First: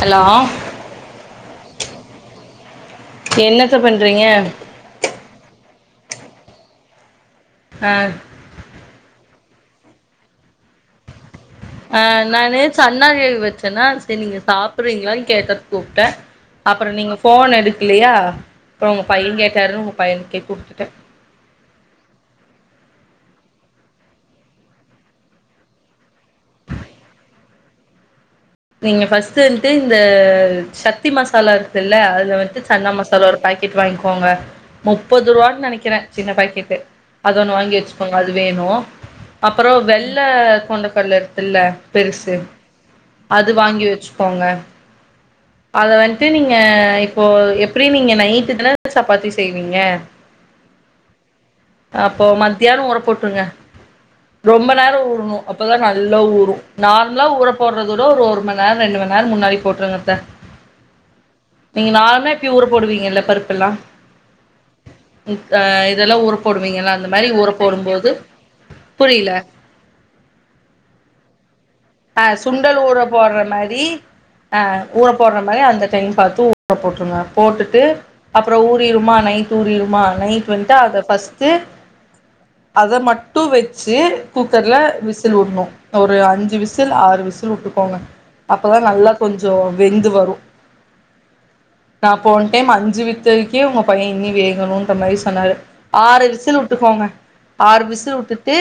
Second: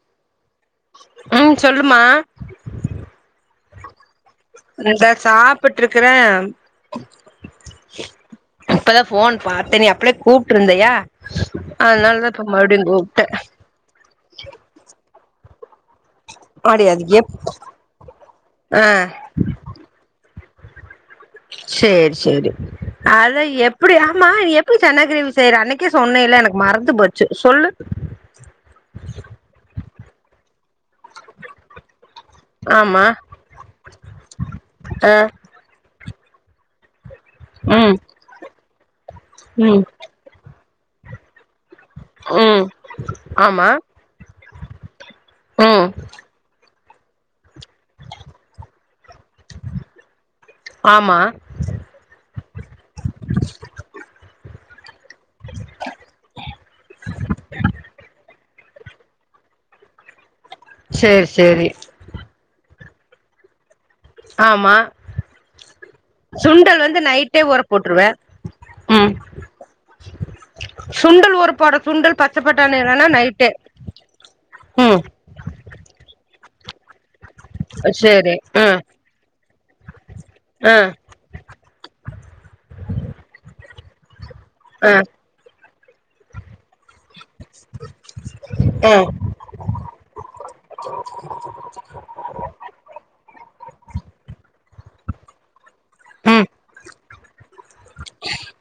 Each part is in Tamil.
ஹலோ ம் சொல்லுமா என்னத் [unintelligible] இந்த சாப்புட் ட்ருக்குறே ஆ இப்பதா ஃபோன் பாத்தனி அப்ளே கூப்ட்ருந்தயா அ அதனாலதா இப்ப நானு மறுபடியு சன்னா கூப்ட்டே கேவி வச்சன்னா செர் நீங்க சாப்புறீங்ளாயி கேக்கற் கூப்ட்ட அடி அப்புற அது நீங்க எப் ஃபோன் எடுக்லியா ஆ அப்றோ உங்க பையன் கேட்டாரு உங்க பையன்கே குடுத்துட்ட செரி செரி அதா எப்புடி ஆமா எப்புடி சன்னாகிரேவி செய்ற அன்னைக்கே சொன்னே இல்ல எனக்கு மறந்து போச்சு சொல்லு நீங்க ஃபர்ஸ்ட்டு வந்ட்டு இந்த சக் த்தி மசாலா இருக்துல்ல அதுல வந்ட்டு சன்னா ஆமா மசாலா ஒரு பாக்கெட் வாங்கிக்கோங்க ஆ முப்பது ரூவான்னு நெனைக்கிறே சின்ன பேக்கெட்டு அதொன்னு வாங்கி ம் வெச்சுக்கோங்க அது வேணு அப்புறோ ம் வெள்ள கொண்டக்கட்ல இருக்குல்ல பெருசு ம் அது ஆமா வாங்கி வெச்சுக்கோங்க ம் அத வந்ட்டு நீங்க இப்போ எப் ப்ரீ நீங்க நைட்டு தன சப்பாத்தி செய்வீங்க ஆமா அப்போ மத்தியானோ ஊற போட்ருங்க ரொம்ப வேரூ ருன்னூ அப்பதா நல்லா ஊறூ நார்மலா ஊற போட்றது விட ஒரு ஒர் மண் நேர் ரெண்டு மண்நேரோ முன்னாடி போட்ருங்கத்த சேரி சேரி நீங்க நாலுமே இப்டி உறப் போடுவீங்கல்ல பருப்புல்லா ஆமா இதெல்லா ஊற சுண்டல் போடுவீங்கல்ல வந்து அந்த மாரி நைட்டே ஊற போட்ருவே போடும்போது ம் புரில சுண்டல் ஊறப்போடத் அ சுண்டல் ஊற போட்ற மாரி ஆ ம் ஊற போட்ற மாரி அந்த டைம் பாத்து ஊ ற போட்ருங்க போட்டுட்டு சேரி அப்புறோ ஆ ஊறிருமா நை தூரிருமா நைட்டு வந்ட்டு ஆ அத ஃபர்ஸ்ட்டு அத மட்டூ வெச் சேரு குக்கர்ல ஆ விசில் உட்ணு ஒரு அஞ்சு விசி விசில் ஆறு விசில் உட்டுக்கோங்க அப்பதா ஆ நல்லா கொஞ்சோ வெந்து வரூ நா போன டைம் அஞ்சு வித்ததுக்கே உங்க பையன் இனி வேகணுன் ந்த மாரி சொன்னாரு ஆறு ம் விசில் உட்டுக்கோங்க ஆறு விசில் உட்டுட்டு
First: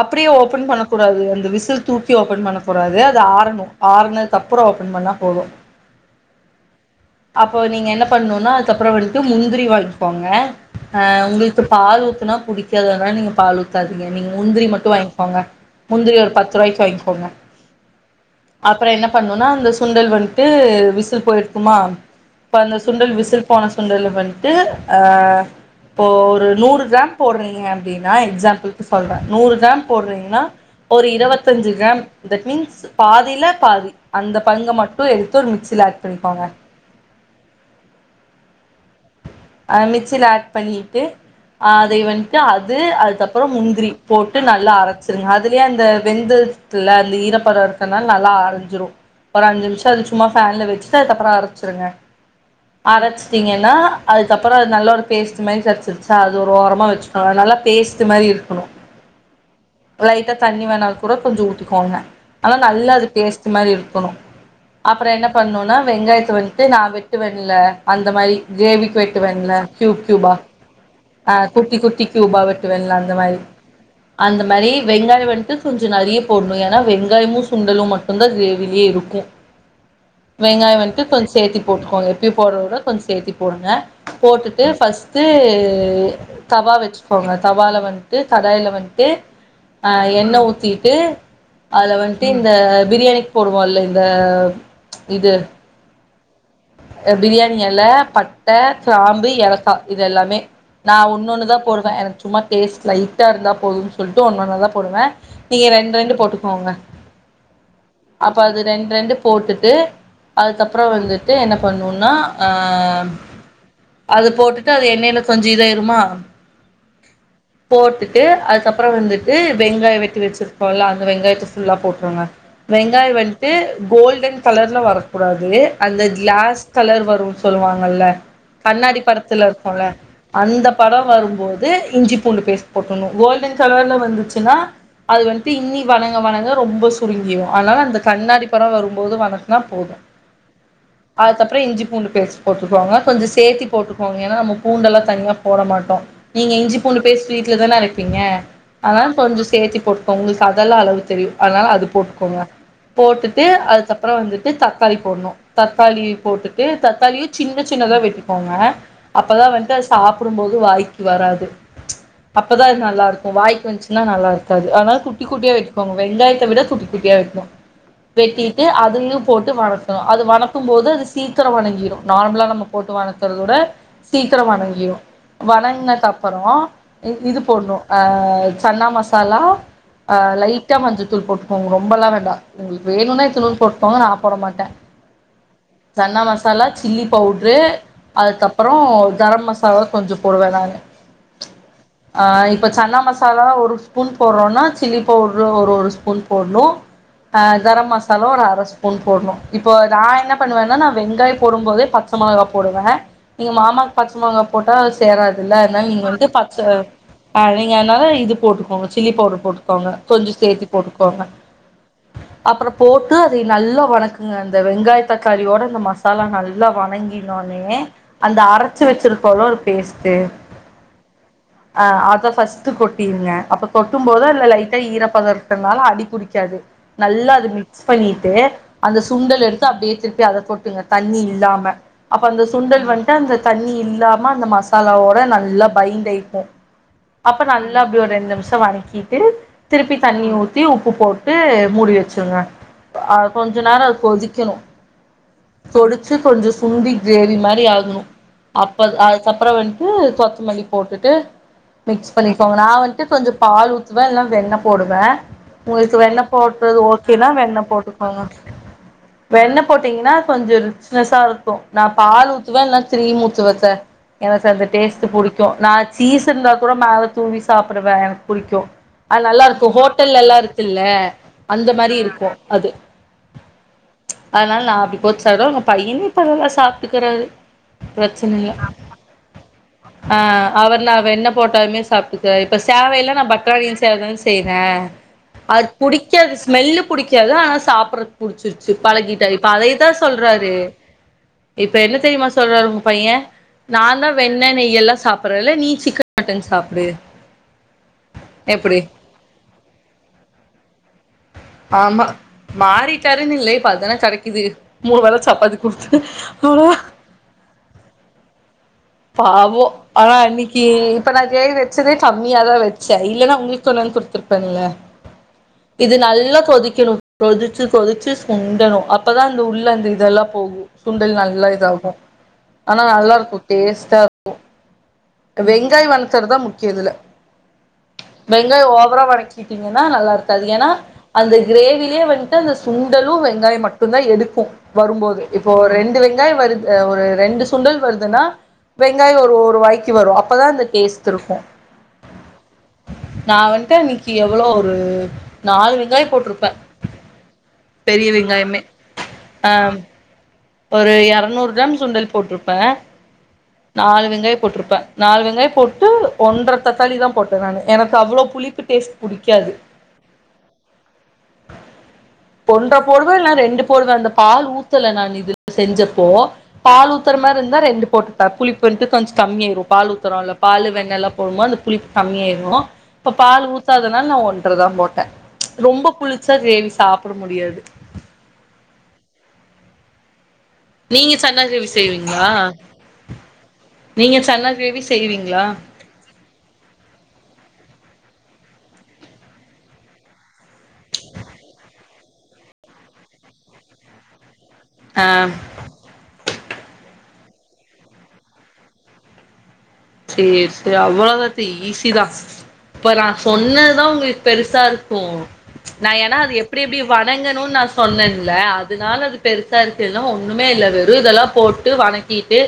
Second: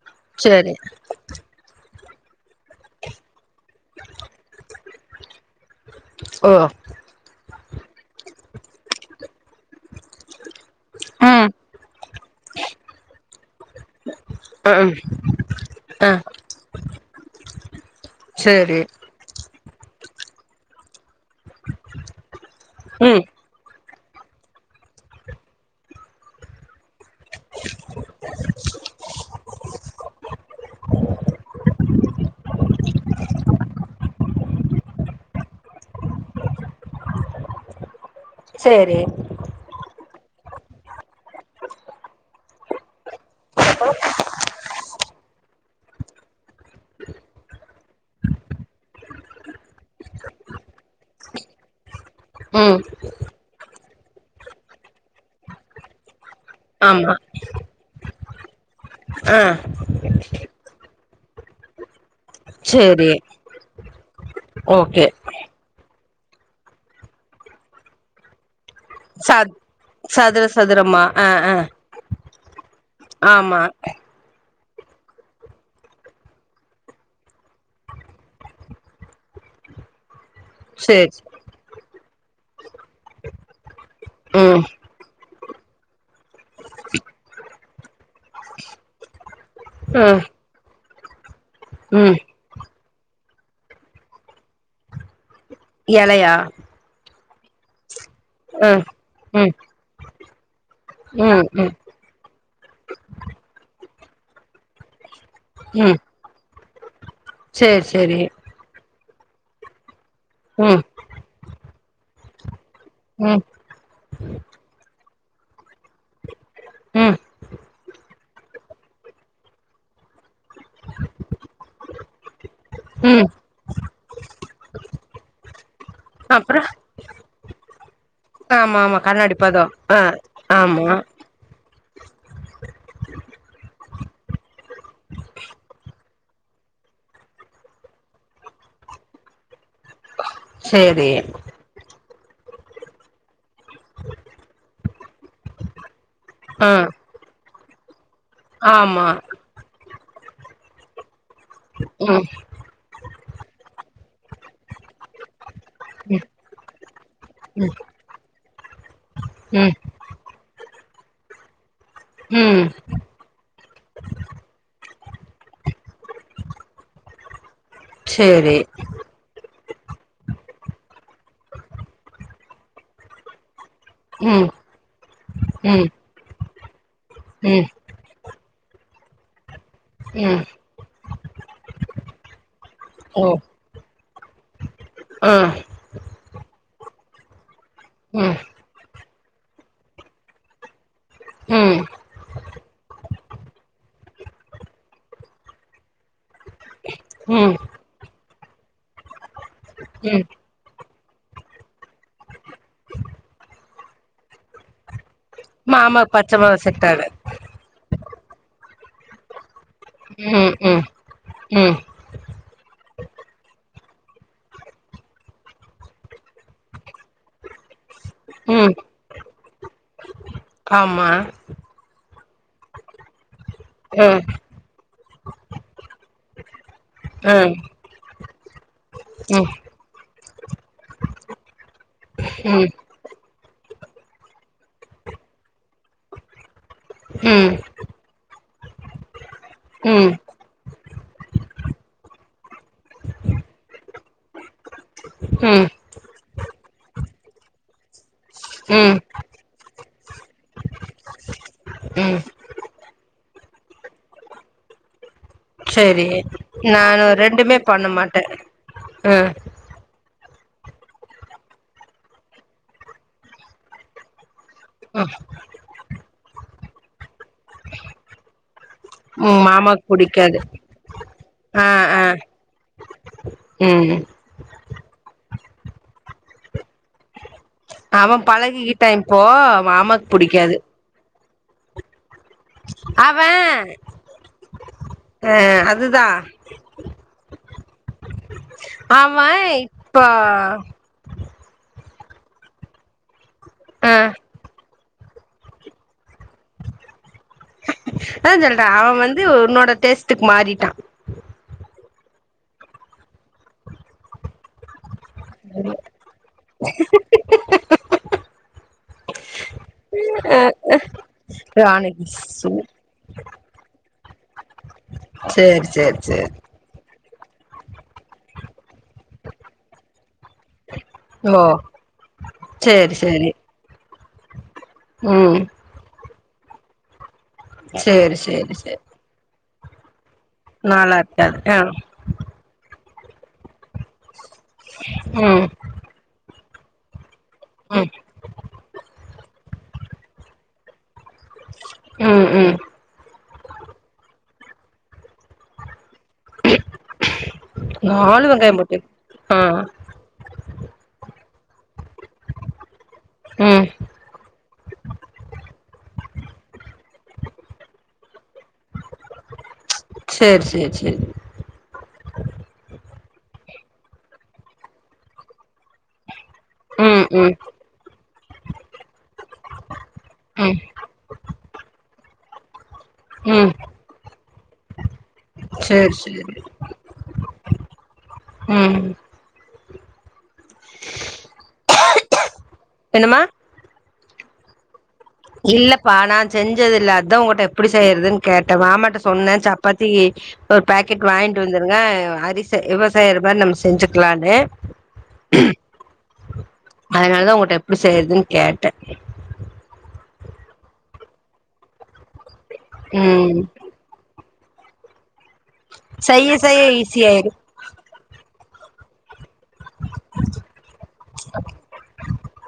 அப்புடியே ஓபன் சேரி பண்ணக்கூடாது அந்த விசில் தூக்கி ஓப்பன் பண்ணனு கூடாது அது ஆறணு ஆறனதுக்கப்புறோ ஓப்பன் பண்ணா போதூ ஓ அப் இப்போ நீங்க என்ன பண்ணனும்னா அதுக்கப்புறோ வன்ட்டு முன் முந்திரி வாங்கிக்கோங்க ஆ ம் உங்களுக்கு பால் ஊத்துனா புடிக்காது அதனால நீங்க பால் ஊத்தாதீங்க நீங்க முந்திரி மட்டு ம் வாங்கிக்கோங்க ஆ முந்திரி ஒரு பத்து ரூவாய்க்கு வாங்கிக்கோங்க சேரி அப்றோ என்ன பண்ணும்னா அந்த சுண்டல் வன்ட்டு விசி ல் போயிருக்குமா இப்ப அந்த சுண்டல் ம் விசில் போன சுண்டல வன்ட்டு அ இப்போ ஒரு நூறு கிராம் போடுறீங்க அப்டின்னா எக்ஸாம்பில்கு சொல்றே நூறு கிராம் போடுறீங்கன்னா ஒரு இருவத்தஞ்சி கிராம் மின்ஸ் பாதில பாதி அந்த பங்க மட்டு எடுத்து ஒரு மிக்ஸில ஆட் பண்ணிக்கோங்க சேரி சீல ஆட் பண்ணிட்டு அதை வன்ட்டு அது அதுக்கப்புறோ முந்திரி போட்டு நல்லா அரைச்சிருங்க அதுலயே அந்த வெந்துட்துல்ல அந்த ஈரப்பதோ இருக்கனால நல்லா அரைஞ்சிரும் ஒரு அஞ்சு நிமிஷம் அது சும்மா ஃபேன்ல வெச்சுட்டு அதுக்கப்புறோ அரைச்சிருங்க ம் அரச்சிட்டீங்கன்னா அதுக்கப்பறோ அது நல்ல ஒரு பேஸ்ட் மாரி கெடச்சிருச்சா அத ஒரு ஓரமா ஆமா வெச்சுக்கங்க நல்லா பேஸ்ட் மாரி இருக் ஹலோ ஆ கூட கொஞ்சோ ஊத்திக்கோங்க ஆனா நல்லா அது சேரி பேஸ்ட்டு மாரி இருக்கணு ஓகே அப்புறோ என்ன பண்ணுன்னா வெங்காயத்த வந்துட்டு நா வெட்டுவேன்ல அந்த மாரி கிரேவிக் வெட்டு வென்ல சத் கியூப் கியூபா ஆ குட்டி குட்டி கியூபாவே வெட்டுவேன்ல அந்த மாரி ஆமா அந்த மாரி வெங்காயம் வன்ட்டு கொஞ்சோ நறைய போடணு ஏன்னா வெங்காயமு சுண்டலும் மட்டும்தா கிரேவிலயே இருக்கும் வெங்காயோ வன்ட்டு சேரி கொஞ்சோ சேத்தி போட்டுக்கோங்க எப்பயு போட்றத விட கொஞ்சோ சேத்தி போடுங்க ம் போட்டுட்டு ஃபர்ஸ்ட்டு இது தவா வெச்சுக்கோங்க தவால வன்ட்டு கடாயில வன்ட்டு ஆ ம் எண்ண ஊத்தி ட்டு அதுல ம் வன்ட்டு இந்த பிரியாணிக்கு போடுவோல்ல இந்த இது எலையா பிரியாணி எல பட்ட ம் கிராம்பு ம் ஏலக்கா இது எல்லாமே நா ஒன்னொன்னு ம் தா ம் போடுவே எனக்கு சும்மா கேஸ் லைட்டா இருந்தால் போதுன்னு சொல்லிட்டு ஒன்னு ஒன்னாதா போடுவேன் நீங்க ரெண்டு ரெண்டு போட்டுக்கோங்க சேர் செரி அப்ப அது ரெண்டு ரெண்டு போட்டுட்டு அதுக்கப்புறம் வந்து என்ன பண்ணுன்னா அ அம் ம் அது போட்டுட்டு அது எண்ணெய்யில கொஞ்சம் இதாயிறுமா ம் போட்டுட்டு அதுக்கப்பறம் வந்துட்டு வெங்காயம் வெட்டி வச்சிருக்கோல்ல அந்த வெங்காயத்த ஃபுல்லா போட்டுருங்க வெங்காயம் ம் வன்ட்டு கோல்டன் கலர்ல வரக்கூடாது அந்த கிளாஸ் அப்றோ கலர் வருன்னு சொல்லுவாங்கல்ல ஆமா ஆமா கண்ணாடி படத்துல பதோ இருக்குல்ல ஆ அந்த ஆமா படோ வரும்போது ந்து இஞ்சி பூண்டு பேஸ்ட் போட்டணு கோல்டன் கலர்ல வந்துச்சுன்னா அது வந்து இன்னி வணங்க வணங்க ரொம்ப சுருங்கிரு அனால அந்த கண்ணாடி பர வரும்போது வனக்னா போது சேரி அதுகப்ற இஞ்சி பூண்டு பேஸ்ட் போட்டுகோங்க கொஞ்ச சேத்தி போட்டுகோங்க ஏன்னா நம்ம பூண்டல்லா தனியா போட மாட்டோ நீங்க ஆ இஞ்சிபோனு பேஸ் வீட் [unintelligible] பிங்க அதா ஆமா கொஞ்ச சேத்தி போட்டுக் கொஞ்ச சதல்லா அளவு தெரியு அதனால அது ம் போட்டுக்கோங்க போட்டுட்டு அதுக்கப்ற வந்துட்டு தக்காளி போடணு தக்காளி ம் போட்டுட்டு தக்காளியு சின்ன ம் சின்னதா வெட்டிக்கோங்க அப்பதா வந்து ம் அது சாப்புடும் போது வாய்க்கி வராது அப்பதா ம் அது நல்லாருக்கு வாய்க்கி வஞ்ச்சினா நல்லாருக்காது அதனால குட்டி குட்டியா வெட்டுக்கோங்க வெங்காயத்த விட குட்டி குட்டியா வெட்ணு சேரி வெட்டிட்டு அதுலியு போட்டு வணக்லா அது வனக் க்கும் போது அது சீக்கர வணங்கிரு நார்மலா நம்ம போட்டு வணத்குறதோட சீக்கிர ம் வணங்கிரு ம் வணங்னக்கப்பறோ இது ம் போட்னு அஹ் சன்னா மசாலா ஆஹ் ம் லைட்டா மஞ்சத்தூள் போட்டுக்கோங்க ரொம்பல்லா வேண்டா உங்ளுக்கு வேணுன்னா ஓ இத்துனூன் போட்டுக்கோங்க நா போட மாட்ட ஆ சன்னா மசாலா சில்லி பவுட்ரு ம் அதுக்கப்பறோ கரம் மசாலா கொஞ்சம் போடுவ நானு ம் ஆஹ் இப்ப சன்னா மசாலா ஒரு ஸ்பூன் போடுறோன்னா சில்லி பவுட்ரு ஒரு ஒரு ஸ்பூன் போட்னு ம் ஆஹ் கரம் மசாலா ஒரு அர ஸ்பூன் போட்ணு இப்போ நா ம் என்னப் பண்ணுவேன்ன நா வெங்காயப் போடும் போதே பச்சை மொளகா போடுவ நீங்க மாமாக்கு பச்ச மொளகா போட்டா சேராது ல மாமா நீங்க வந்து பச்ச மொளகா செட்டாரு நீங்க அதனால இது போட்டுக்கோங்க சில்லி பவுட்ரு போட்டுக்கோங்க கொஞ்ச ம் சேத்தி ம் போட்டுக்கோங்க ம் அப்புற போட்டு அதை நல்லா வணக்குங்க அந்த வெங்காய தக்காளியோட இந்த மசாலா நல்லா வணங்கினோனே அந்த ம் அரச்சி வச்சிருக்கோல ஒரு பேஸ்ட்டு ஆமா ஆஹ் அத ஃபஸ்ட்டு கொட்டிருங்க அப்ப கொட்டும் ம் போது அதுல லைட்டா ஈர பதோ இருக்கனால அடி புடிக்காது நல்லா அது ம் மிக்ஸ் பண்ணி [unintelligible] அந்த ம் சுண்டலெடுத்து அப்டியே திருப்பி அத கொட்டுங்க தண்ணி இல்லாம அப்ப அந்த ம் சுண்டல் வந்ட்டு அந்த தண்ணி இல்லாம அந்த மசாலாவோட நல்லா பைண்ட் ஆயிக்கு அப்ப ம் நல்லா அப்டி ஒரு ரெண்டு நிம்ச வணக்கீட்டு திருப்பி ம் தண்ணி ஊத்தி உப்பு போட்டு மூடி வச்சுருங்க அ கொஞ்ச நேர அது கொதிக்கணு ம் தொடிச்சு கொஞ்ச சுன்டி கிரேவி மாரி ஆகுணு அப்ப ம் அதுக்கப்ற வந்து கொத்மல்லி போட்டுட்டு மிக்ஸ் ம் பண்ணிக்கோங்க நா வந்துட்டு கொஞ்ச பால் ஊத்துவ இல்ல வெண்ண போடுவ உங்களுக்கு சேரி வெண்ண போட்றது நானு ஓகேனா ரெண்டுமே வெண்ண பண்ண போட்டுக்கோங்க மாட்டே ஆ வெண்ண போட்டீங்கனா கொஞ்ச ரிச்சனஸா இருக்கு நா பால் ஊத்துவ இல்லனா க்ரீம் ஊத்துவே எனக்கு அந்த டேஸ்ட்டு புடிக்கு நா சீஸிருந்தா கூட மேல தூவி சாப்புடுவ எனக்கு புடிக்கு அது ம் நல்லாருக்கு மாமாக்கு ஹோட்டெல்ல எல்லா புடிக்காது இருக்குல்ல ஆ அந்த மாரி ஆ இருக்கு அது ம் அதனால நா அப்டி போட்சாப்டுவ உங்க பையனு இப்ப அதல்லா சாப்டுக்கறாறு அவன் பழகிகிட்டா இப்போ மாமாக் ஆ புடிக்காது அவர் நா என்ன போட்டாலுமே சாப்டுக் அவன் [unintelligible] [unintelligible] [unintelligible] [unintelligible] ஆ அது புடிக்காது ஸ்மெல்லு புடிக்கு எல்லாம் சாப்பிடறது குடிச்சிருச்சு பழகி சரி அவன் இப்ப அதைத்தான் இப்போ சொல்றாரு இப்ப என்ன தெரியுமா சொல்றாரு உங்க பையன் ஆ நான் தான் வெண்ணெ நீ எல்லாம் சாப்பற்றல நீ சிக்கன் மட்டன் சாப்புடு அதா சொல்ற அவ வந்து உன்னோட டேஸ்ட்டுக்கு மாறிட்டா ஆமா மாறிட்டாருன் இல்ல இப்ப அதான கடைக்கிது மூண வேள சப்பத்தி குடுத்து அவள பாவோ ஆனா இன்னிக்கி இப்ப நா கிரேவி வச்சத ராணிக்கு சூ கம்மியாதா வச்ச இல்லனா உங்ளுக் சொன்னாலு குடுத்துருப்பேன்ல சேரி இது சேரி சேரி நல்ல கொதிக்கணு கொதிச்சு கொதிச்சு சுண்டணு அப்பதா அந்த உள்ள அந்த இதல்லா போகு சுண்டல் ஓ நல்லா இத ஆகு ஆனா சேரி சேரி நல்லாருக்கு டேஸ்டா ம் கு வெங்காய் வண்ண சேறு தா முக்கிய இதுல சேரி சேரி வெங்காய சேரி ஓவரா வணக்கி கிங்கனா நல்லாருக் தது ஏனா நாளா அந்த இருக்காது ஆ கிரேவிலயே வந்ன்டு அந்த சுண்டலும் வெங்காயம் மட்டும்தான் எடுக்கு வரும்போது ம் இப்போ ரெண்டு வெங் காய வருத் ஒரு ரெண்டு சுண்டல் ம் வருதுனா வெங்காயோ ஒரு ஒரு வாய்க்கு வரு அப்பதா அந்த டேஸ்ட்டிருக்கு ம் ம் நா வந்ட்டு அன்னிக்கி எவ்வளோ ஒரு நால் வெங்காய போட்ருப்பே பெரிய நாலு வெங்காயம் வெங்காயமே போட்டி ஆ ஒரு எரநூறு கிராம் சுண்டல் போட்ருப்பே ம் நாலு வெங்காய போட்ருப்பே நாலு வெங்காய போட்டு ஒன்ற தத்தாளி தா போட்டே நானு எனக்கு அவ்ளோ புளிப்பு டேஸ் புடிக்காது சேர் சேர் சேர் ஒன்ற போடுவே இல்னா ரெண்டு போடுவே அந்த பால் ஊத்தல நான் இது செஞ்சப்போ பால் ம் ஊத்துற ம் மாரிந்தா ரெண்டு போட்டு ட்ட புளிப்புன்ட்டு கொஞ்ச் கம்மியாயிரு பால் ஊத்துறோல்ல ம் பாலு வெண்ணெல்லா போடும்போ அந்த புளிப்பு கம்மியாயிரு இப்ப பால் ம் ஊத்தாதுனால் நா ஒன்றதாம் போட்டே ரொம்ப சேரி புளிச்சா சேரி கிரேவி சாப்புட முடியா [unintelligible] ம் நீங்க சன்னா கிரேவி செய்வீங்ளா என்னம்மா நீங்க சன்னா கிரேவிஸ் இல்லப்பா நா செஞ்சது இல்ல அத்தா உங்கட்ட ப்புடி செய்றதுன் கேட்டே மாமாட்ட சொன்னே சப்பாத்திகி ஒரு பேக்கெட் வாய்ன்ட்டு வந்துருங்க அரிச இவ செய்ற மார் நம் செஞ்சுக்லானு அ அதனாலதா உங்கட்ட எப்டு செய்றதுன் கேட்டே சேர் சேரி அவ்வளகத்தி ஈசிதா ப்ப நா ம் சொன்னதுதா உங்குளு பெருசாருக்கு நா ஏனா செய்ய அது எப்டி செய்ய எப்டி ஈஸியாயிரு. வணங்கணுன் நா சொன்னன் ல்ல அதுனால அது பெருசா இருக்கு இல்னா ஒண்ணுமே இல்ல வெறு இதெல்லா போட்டு வணக்கிட்டு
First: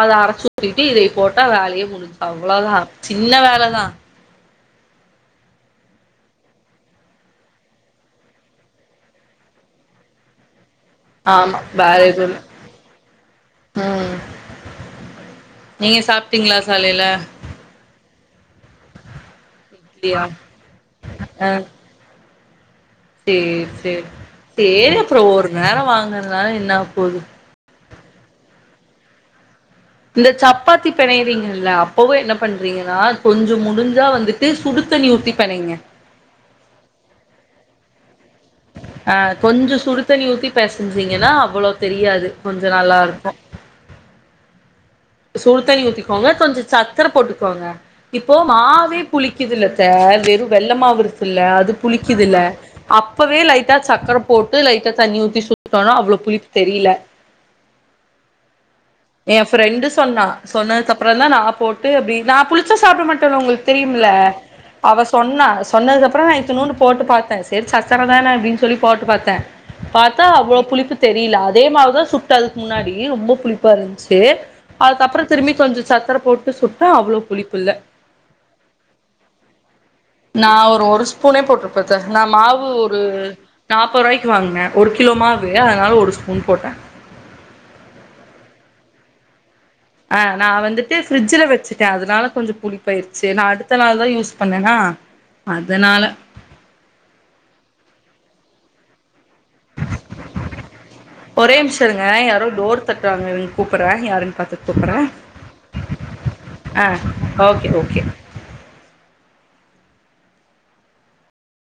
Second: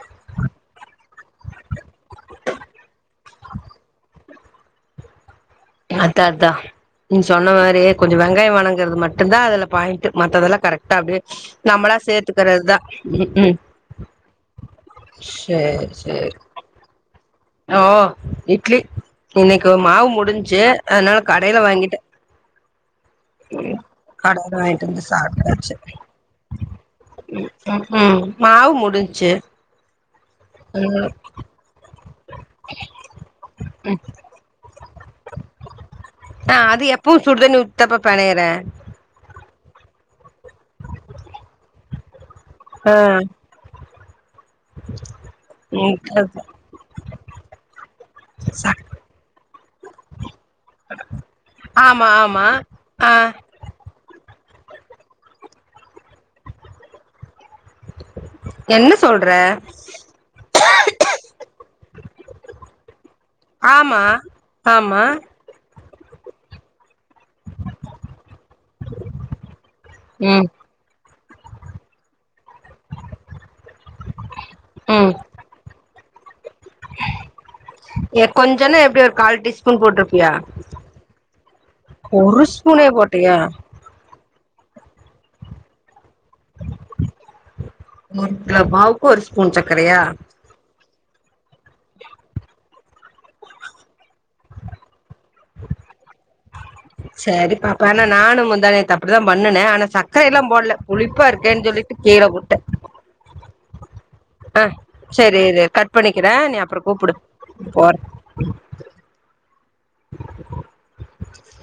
அத அரச்சு ஊத்திட்டு இதய போட்டா வேலயே முடிஞ் அவ்ளதா சின்ன வேலதா அத்தா அத்தா நீங் சொன்ன மாரி கொஞ்ச வெங்காய வணங்கறது மட்டுந்தா அதுல பாயிண்ட்டு மத்ததெலா கர ட்டா அப்டே ஆமா நம்மளா வேற எதுவு சேத்துக்கறது தா ம்ஹு ம் சேர் நீங்க சேர் சாப்ட்டீங்களா காலையில ஓ இட்லி இன்னிக்கு மாவு இட்லியா முடிஞ்சு அதனால கடைல வாங்கிட்டே சேர் ம் சேரி கடையில வாங்கிட்டு சேரி வந்து அப்புறொ ஒரு சாப்ட்டாச்சு நேரொ வாங்கனதுனால என்னாவபோது டிஞ்சு இந்த சப்பாத்தி பெணையரிங்கில்ல அ ப்போவே என்ன பண்றீங்கனா கொஞ்சு முடிஞ்சா வந்துட்டு சுடு தண்ணி ஊத்தி பெணைங்க அ அது எப்புவு சுடுதண்ணி ஊ தப்பப் ஆ கொஞ்ச சுடுதண்ணி ஊத்தி பெசஞ்சிங்கனா அவ்வளோ தெரியாது கொஞ்ச ஆ நல்லா இருக்கு சுடுதண்ணி ம் ஊத்திகோங்க கொஞ்ச சக்கர போட்டுகோங்க இப்போ சா மாவே புளிக்குதுல த்த வெறு வெள்ள மாவு இருக்குல்ல அது ஆமா புளிக்குதுல ஆமா ஆ அப்பவே லைட்டா சக்கர போட்டு லைட்டா தண்ணி ஊத்தி சுட்டோனா அவ்ளோ புளிப்பு தெரில என்ன சொல்ற எ ஃப்ரெண்டு சொன்னா சொன்னதுக்கப்றந்தா நா போட்டு அப்டி நா புளிச்சா சாப்ட மட்டேல்ல உங்களுக்கு ஆமா தெரியும்ல அவ ஆமா சொன்னா சொன்னதுக்கப்றோ நா இத்துனூன்டு போட்டு பாத்தே சேரி சக்கர தான அப்டினு சொல்லி போட்டு பாத்தே பாத்தா ம் அவ்வளோ புளிப்பு தெரில அதே மாவுதா சுட்ட அதுக்கு முன்னாடி ரொம்ப புளிப்பா இருந்ச்சு ம் அதுக்கப்றோ திரும்பி கொஞ்சோ சக் கர போட் டு சுட்டா அவ்ளோ புளிப்பு இல்ல எ கொஞ்சன்னா எப்டி ஒரு கால் டீஸ்பூன் போட்ருப்பியா நா ஒரு ஒரு ஸ்பூனே போட்ருப்ப த்த நா ஒரு மாவு ஸ்பூனே ஒரு போட்டியா நாப்பது ருவாய்க் வாங்னே ஒரு கிலோமாவு அதனால ஒரு ஸ்பூ ஒரு கிலோ மாவு ஒரு ஸ்பூன் சக் ஆ நா வந்து ட்டு ஃப்ரிட்ஜ்ல வச்சுட்ட அதனால கொஞ்சோ புளிப்பாயிருச்சு நா அடுத்த நாள் தா யூஸ் பண்ணேனா அதனால சரி பாப்பா ஆனா நானு முந்தா நேத்து அப்புடி தா பண்ணுனே ஆனா சக்கரை எல்லா போடல புளிப்பா ஒரே இருக்கேன் நிமிஷோ சொல்லிட்டு இருங்க கீழ யாரோ போட்டே டோர் தட்டுறாங்க இருங்க கூப்புட்றே யாருன்னு அ பாத்துட்டு கூப்புட்றே சரி இரு கட் பண்ணிக்கிற நீ அப்றோ ஆ கூப்புடு ஓகே போற ஓகே [inaudible]